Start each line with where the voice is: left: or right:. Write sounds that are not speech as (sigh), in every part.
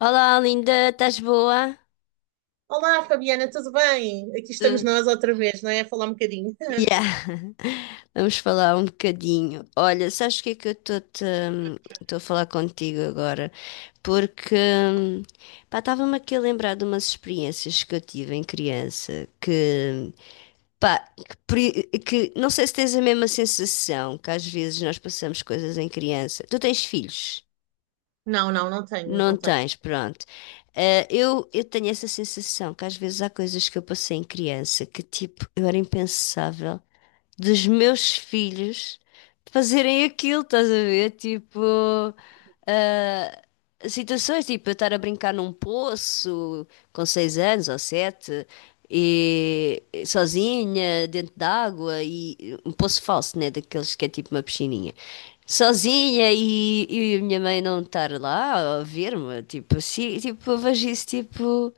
left: Olá, linda, estás boa?
right: Olá, Fabiana, tudo bem? Aqui estamos
left: Tudo.
right: nós outra vez, não é? A falar um bocadinho. (laughs)
left: Yeah. (laughs) Vamos falar um bocadinho. Olha, sabes o que é que eu estou-te, estou a falar contigo agora? Porque, pá, estava-me aqui a lembrar de umas experiências que eu tive em criança que, pá, que, que não sei se tens a mesma sensação que às vezes nós passamos coisas em criança. Tu tens filhos?
right: Não, não, não tenho,
left: Não
right: não tenho.
left: tens, pronto. Eu tenho essa sensação que às vezes há coisas que eu passei em criança que, tipo, eu era impensável dos meus filhos fazerem aquilo, estás a ver? Tipo, eh, situações, tipo, eu estar a brincar num poço com 6 anos ou sete e, sozinha, dentro d'água, e um poço falso, né? Daqueles que é tipo uma piscininha. Sozinha e a minha mãe não estar lá a ver-me, tipo assim, tipo, eu vejo isso, tipo,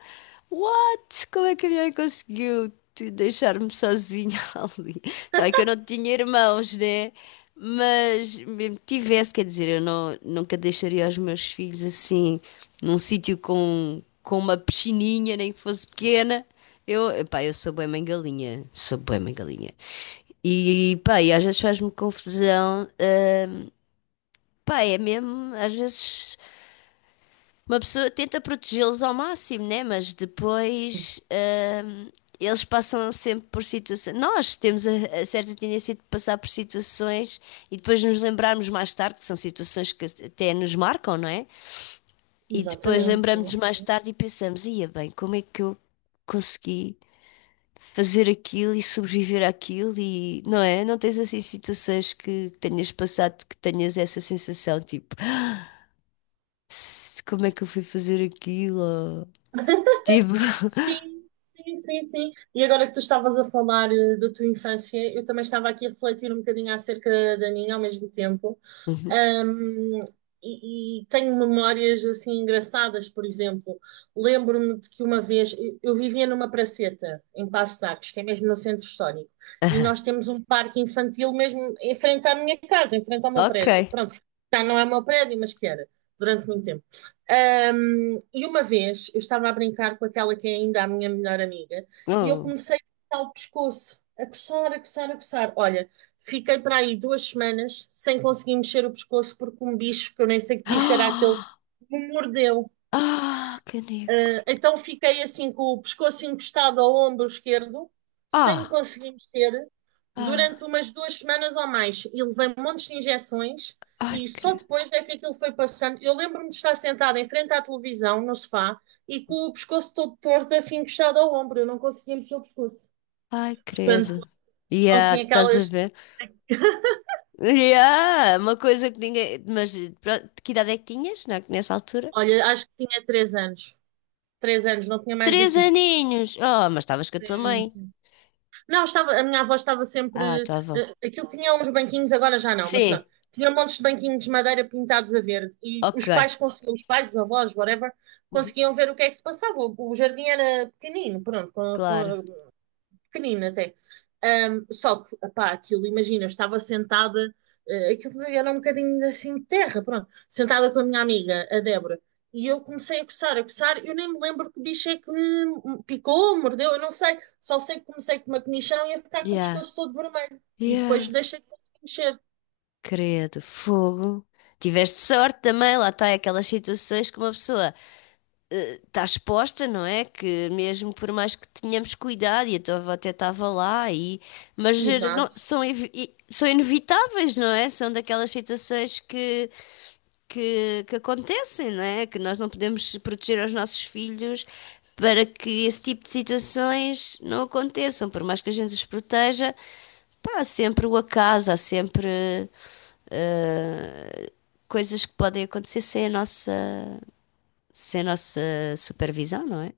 left: what? Como é que a minha mãe conseguiu te deixar-me sozinha (laughs) ali? Tá bem que eu não tinha irmãos, né? Mas mesmo que tivesse, quer dizer, eu não, nunca deixaria os meus filhos assim, num sítio com uma piscininha, nem que fosse pequena. Pá, eu sou bué mãe galinha. Sou bué mãe galinha. E pá, às vezes faz-me confusão. Pá, é mesmo, às vezes uma pessoa tenta protegê-los ao máximo, né? Mas depois hum, eles passam sempre por situações. Nós temos a certa tendência de passar por situações e depois nos lembrarmos mais tarde, que são situações que até nos marcam, não é? E depois
right: Exatamente, sim.
left: lembramos-nos mais tarde e pensamos, ia bem, como é que eu consegui fazer aquilo e sobreviver àquilo, e não é? Não tens assim situações que tenhas passado que tenhas essa sensação, tipo ah, como é que eu fui fazer aquilo? Ou, tipo... (laughs)
right: Sim, sim, sim, sim, sim. E agora que tu estavas a falar da tua infância, eu também estava aqui a refletir um bocadinho acerca da minha ao mesmo tempo.
left: Uhum.
right: Um, e, tenho memórias assim engraçadas, por exemplo, lembro-me de que uma vez eu vivia numa praceta em Passo de Arcos, que é mesmo no centro histórico, e
left: Aham.
right: nós temos um parque infantil mesmo em frente à minha casa, em frente ao meu
left: Ok.
right: prédio. Pronto, já não é o meu prédio, mas que era durante muito tempo. E uma vez eu estava a brincar com aquela que é ainda a minha melhor amiga e eu
left: Oh. (gasps)
right: comecei a coçar o pescoço, a coçar, a coçar, a coçar. Olha, fiquei para aí 2 semanas sem conseguir mexer o pescoço porque um bicho, que eu nem sei que bicho era aquele,
left: Ah,
right: me mordeu.
left: ah, caneco.
right: Então fiquei assim com o pescoço encostado ao ombro esquerdo, sem me
left: Ah,
right: conseguir mexer, durante
left: ah,
right: umas 2 semanas ou mais. E levei montes de injeções
left: ai,
right: e só
left: credo.
right: depois é que aquilo foi passando. Eu lembro-me de estar sentada em frente à televisão, no sofá, e com o pescoço todo torto, assim encostado ao ombro. Eu não conseguia mexer o pescoço.
left: Ai,
right: Portanto,
left: credo. Yeah,
right: assim,
left: estás a
right: aquelas.
left: ver? Yeah, uma coisa que ninguém. Mas pronto, que idade é que tinhas nessa altura?
right: Olha, acho que tinha 3 anos. 3 anos, não tinha mais do
left: Três
right: que isso.
left: aninhos! Oh, mas estavas com a tua
right: Sim,
left: mãe.
right: sim. Não, estava, a minha avó estava
left: Ah,
right: sempre.
left: estava.
right: Aquilo tinha uns banquinhos, agora já não, mas pronto.
left: Sim,
right: Tinha montes de banquinhos de madeira pintados a verde e os
left: ok.
right: pais conseguiam, os pais, os avós, whatever,
left: Uhum.
right: conseguiam ver o que é que se passava. O jardim era pequenino, pronto, com,
left: Claro.
right: com pequenino até. Só que, pá, aquilo, imagina, eu estava sentada, aquilo era um bocadinho assim de terra, pronto, sentada com a minha amiga, a Débora, e eu comecei a coçar, eu nem me lembro que bicho é que me picou, mordeu, eu não sei, só sei que comecei com uma comichão e a ficar com o
left: Yeah,
right: pescoço todo vermelho, e depois
left: yeah.
right: deixei de conseguir mexer.
left: Credo, fogo. Tiveste sorte também, lá está, aquelas situações que uma pessoa está exposta, não é? Que mesmo por mais que tenhamos cuidado, e a tua avó até estava lá, e... mas
right: Exato.
left: são inevitáveis, não é? São daquelas situações que acontecem, não é? Que nós não podemos proteger os nossos filhos para que esse tipo de situações não aconteçam. Por mais que a gente os proteja, pá, há sempre o acaso, há sempre eh, coisas que podem acontecer sem a nossa, sem a nossa supervisão, não é?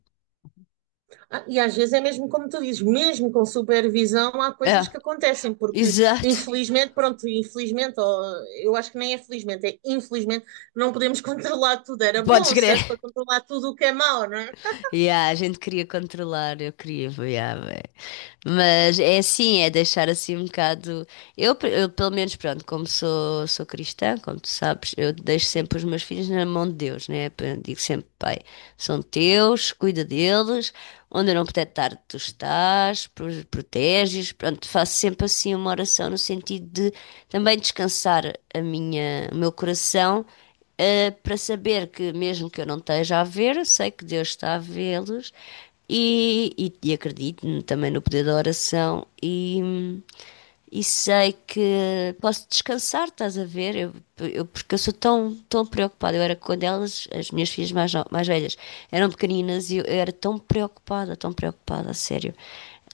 right: Ah, e às vezes é mesmo como tu dizes, mesmo com supervisão, há coisas que
left: É,
right: acontecem, porque
left: exato.
right: infelizmente, pronto, infelizmente, ou, eu acho que nem é felizmente, é infelizmente, não podemos (laughs) controlar tudo. Era
left: Podes
right: bom se desse para
left: crer.
right: controlar tudo o que é mau, não é?
left: Yeah, a gente queria controlar, eu queria, yeah, bem. Mas é assim, é deixar assim um bocado. Eu, pelo menos, pronto, como sou cristã, como tu sabes, eu deixo sempre os meus filhos na mão de Deus, né? Eu digo sempre, pai, são teus, cuida deles, onde eu não puder estar, tu estás, proteges. Pronto, faço sempre assim uma oração no sentido de também descansar o meu coração, para saber que mesmo que eu não esteja a ver, eu sei que Deus está a vê-los, e acredito também no poder da oração e sei que posso descansar, estás a ver? Porque eu sou tão, tão preocupada. Eu era, quando elas, as minhas filhas mais, no- mais velhas, eram pequeninas, e eu era tão preocupada, a sério.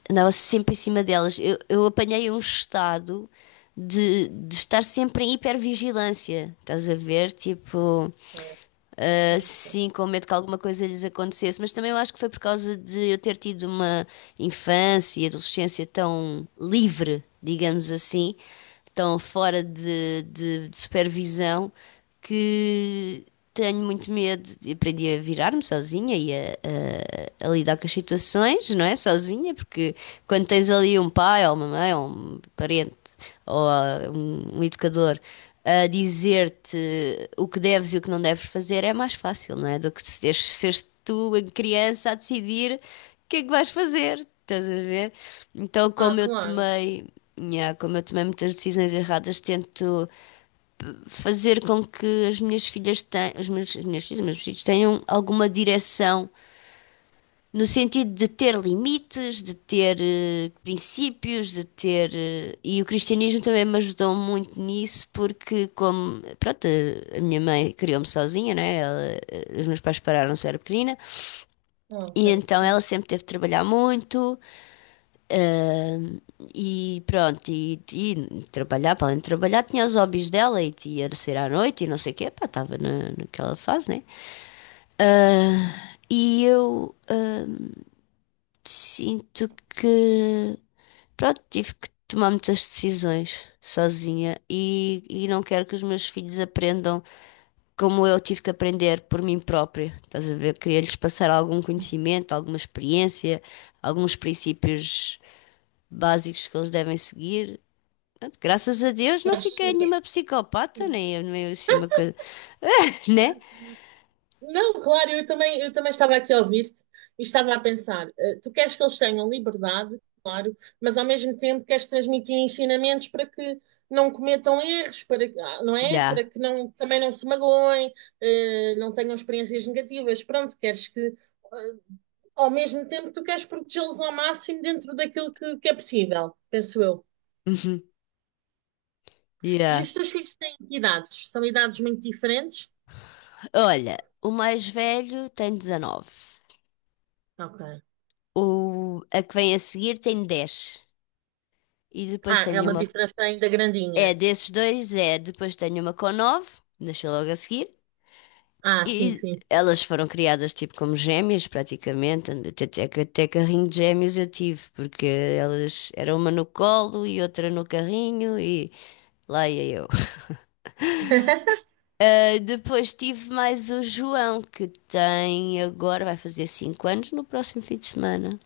left: Andava sempre em cima delas. Eu apanhei um estado de estar sempre em hipervigilância, estás a ver? Tipo.
right: Pois, sim, sim.
left: Sim, com medo que alguma coisa lhes acontecesse. Mas também eu acho que foi por causa de eu ter tido uma infância e adolescência tão livre, digamos assim, tão fora de supervisão, que tenho muito medo. Aprendi a virar-me sozinha e a lidar com as situações, não é? Sozinha, porque quando tens ali um pai ou uma mãe ou um parente ou um educador a dizer-te o que deves e o que não deves fazer, é mais fácil, não é? Do que seres tu, a criança, a decidir o que é que vais fazer, estás a ver? Então,
right: Ah,
left: como eu
right: claro.
left: tomei, nhá, como eu tomei muitas decisões erradas, tento fazer com que as minhas filhas tenham, os meus, as minhas filhas, os meus filhos tenham alguma direção, no sentido de ter limites, de ter princípios, e o cristianismo também me ajudou muito nisso, porque, como... Pronto, a minha mãe criou-me sozinha, né? Os meus pais pararam-se, eu era pequenina,
right: Ok,
left: e então ela
right: sim.
left: sempre teve de trabalhar muito, ahm, e pronto, e trabalhar, para além de trabalhar, tinha os hobbies dela, e ia sair à noite, e não sei o quê, pá, estava naquela fase, né? Ah, e eu ah, Sinto que, pronto, tive que tomar muitas decisões sozinha, e não quero que os meus filhos aprendam como eu tive que aprender por mim própria. Estás a ver? Queria-lhes passar algum conhecimento, alguma experiência, alguns princípios básicos que eles devem seguir. Pronto, graças a Deus não
right: Queres.
left: fiquei nenhuma psicopata, nem assim uma coisa, (laughs) né?
right: Não, claro, eu também estava aqui a ouvir-te e estava a pensar, tu queres que eles tenham liberdade, claro, mas ao mesmo tempo queres transmitir ensinamentos para que não cometam erros, para, não é? Para
left: Já.
right: que não, também não se magoem, não tenham experiências negativas. Pronto, queres que, eh, ao mesmo tempo, tu queres protegê-los ao máximo dentro daquilo que é possível, penso eu.
left: Uhum.
right: E
left: Já.
right: os teus filhos têm que idades? São idades muito diferentes?
left: (laughs) Olha, o mais velho tem 19.
right: Ok.
left: O, a que vem a seguir tem 10. E depois
right: Ah, é
left: tenho
right: uma
left: uma.
right: diferença ainda grandinha,
left: É
right: sim.
left: desses dois, é. Depois tenho uma com nove. Nasceu logo a seguir.
right: Ah, sim,
left: E
right: sim.
left: elas foram criadas tipo como gêmeas, praticamente. Até carrinho de gêmeos eu tive, porque elas era uma no colo e outra no carrinho, e lá ia eu.
right: (laughs)
left: Ah, depois tive mais o João, que tem agora, vai fazer 5 anos no próximo fim de semana.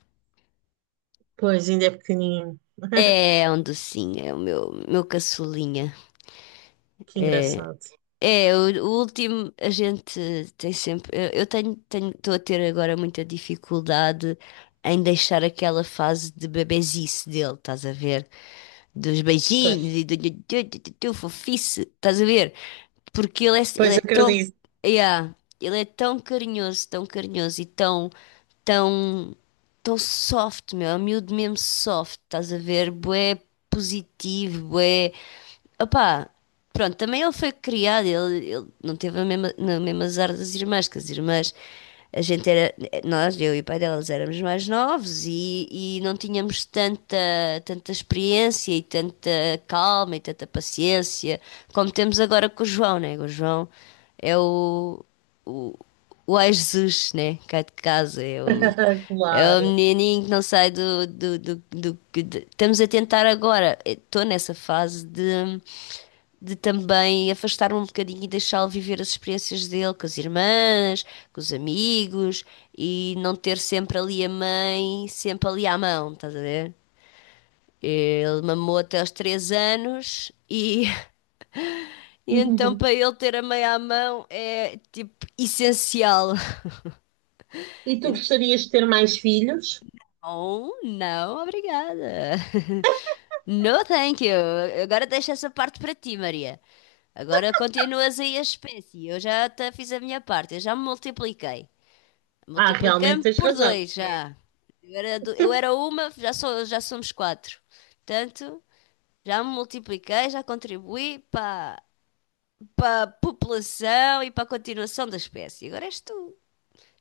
right: Pois, ainda é pequenininho. (laughs)
left: É um docinho, é o meu caçulinha.
right: Que
left: É.
right: engraçado.
left: O último, a gente tem sempre. Estou a ter agora muita dificuldade em deixar aquela fase de bebezice dele, estás a ver? Dos
right: Pois,
left: beijinhos e do fofice, estás a ver? Porque ele é, ele
right: pois
left: é tão...
right: acredito.
left: Yeah, ele é tão carinhoso e tão, tão, tão soft, meu, é um miúdo mesmo soft, estás a ver? Bué positivo, bué. Opá, pronto, também ele foi criado, ele não teve na mesma azar das irmãs, que as irmãs, a gente era, nós, eu e o pai delas, éramos mais novos e não tínhamos tanta, tanta experiência e tanta calma e tanta paciência como temos agora com o João, né? O João é o Jesus, né? Cá de casa, é o,
right: (laughs)
left: é o
right: Claro.
left: menininho que não sai do... Estamos a tentar agora. Estou nessa fase de também afastar-me um bocadinho e deixá-lo viver as experiências dele com as irmãs, com os amigos, e não ter sempre ali a mãe, sempre ali à mão, estás a ver? Ele mamou até aos 3 anos, e, (laughs) e então,
right: (laughs)
left: para ele, ter a mãe à mão é tipo essencial.
right: E tu
left: (laughs)
right: gostarias de ter mais filhos?
left: Ou não, obrigada. (laughs) No thank you. Agora deixa essa parte para ti, Maria. Agora continuas aí a espécie. Eu já te fiz a minha parte, eu já me multipliquei.
right: Ah, realmente
left: Multipliquei-me
right: tens
left: por
right: razão.
left: dois
right: Sim.
left: já. Eu era, eu era uma, já, sou, já somos quatro. Portanto, já me multipliquei, já contribuí para a população e para a continuação da espécie. Agora és tu.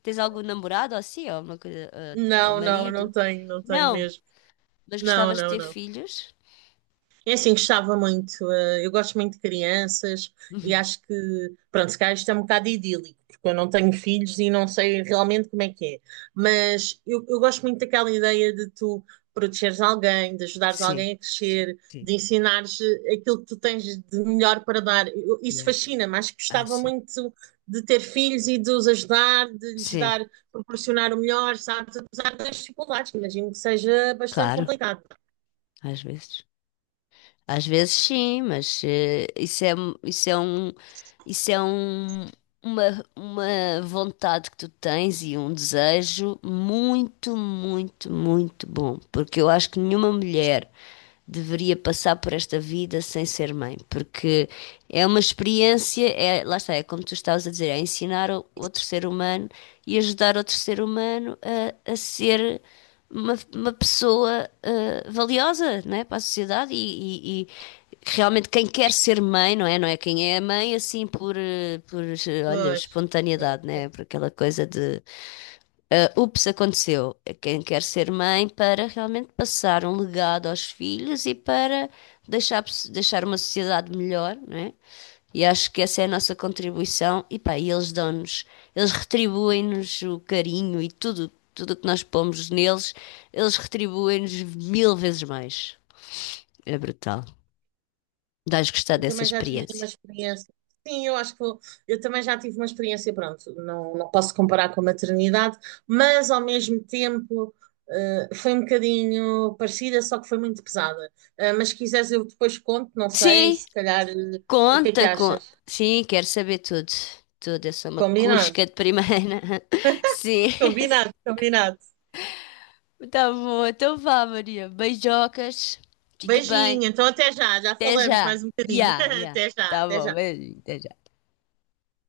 left: Tens algum namorado ou assim, ou, uma coisa, ou
right: Não, não, não
left: marido?
right: tenho, não tenho
left: Não.
right: mesmo.
left: Mas
right: Não,
left: gostavas de
right: não,
left: ter
right: não.
left: filhos?
right: É assim, gostava muito. Eu gosto muito de crianças e acho que, pronto, se calhar isto é um bocado idílico, porque eu não tenho filhos e não sei realmente como é que é. Mas eu gosto muito daquela ideia de tu protegeres alguém, de ajudares
left: Sim,
right: alguém a crescer,
left: sim,
right: de ensinares aquilo que tu tens de melhor para dar. Isso
left: yeah.
right: fascina-me. Acho que
left: Ah,
right: gostava
left: sim.
right: muito de ter filhos e de os ajudar, de lhes
left: Sim,
right: dar, proporcionar o melhor, sabes? Apesar das dificuldades, que imagino que seja bastante
left: claro,
right: complicado.
left: às vezes. Às vezes sim, mas isso é, isso é um, uma vontade que tu tens, e um desejo muito, muito, muito bom. Porque eu acho que nenhuma mulher deveria passar por esta vida sem ser mãe, porque é uma experiência, é, lá está, é como tu estavas a dizer, é ensinar outro ser humano e ajudar outro ser humano a ser uma pessoa valiosa, né, para a sociedade e realmente quem quer ser mãe, não é? Não é quem é mãe assim por olha,
right: Pois.
left: espontaneidade, né? Por aquela coisa de ups, aconteceu. É quem quer ser mãe para realmente passar um legado aos filhos e para deixar, deixar uma sociedade melhor, não é? E acho que essa é a nossa contribuição. E pá, eles dão-nos, eles retribuem-nos o carinho, e tudo, tudo o que nós pomos neles, eles retribuem-nos mil vezes mais. É brutal. Dás gostar
right: Eu
left: dessa
right: também já tive uma
left: experiência.
right: experiência. Sim, eu acho que eu também já tive uma experiência, pronto, não, não posso comparar com a maternidade, mas ao mesmo tempo foi um bocadinho parecida, só que foi muito pesada. Mas se quiseres eu depois conto, não sei,
left: Sim,
right: se calhar, o que é que
left: conta com.
right: achas?
left: Sim, quero saber tudo. Tudo, eu sou uma
right: Combinado,
left: cusca de primeira. (laughs) Sim,
right: combinado, combinado.
left: tá bom, então vá, Maria. Beijocas, fica bem.
right: Beijinho, então até já, já
left: Até
right: falamos
left: já.
right: mais um bocadinho.
left: Ya,
right: (laughs)
left: ya.
right: Até já,
left: Tá
right: até
left: bom,
right: já.
left: beijinho, até já.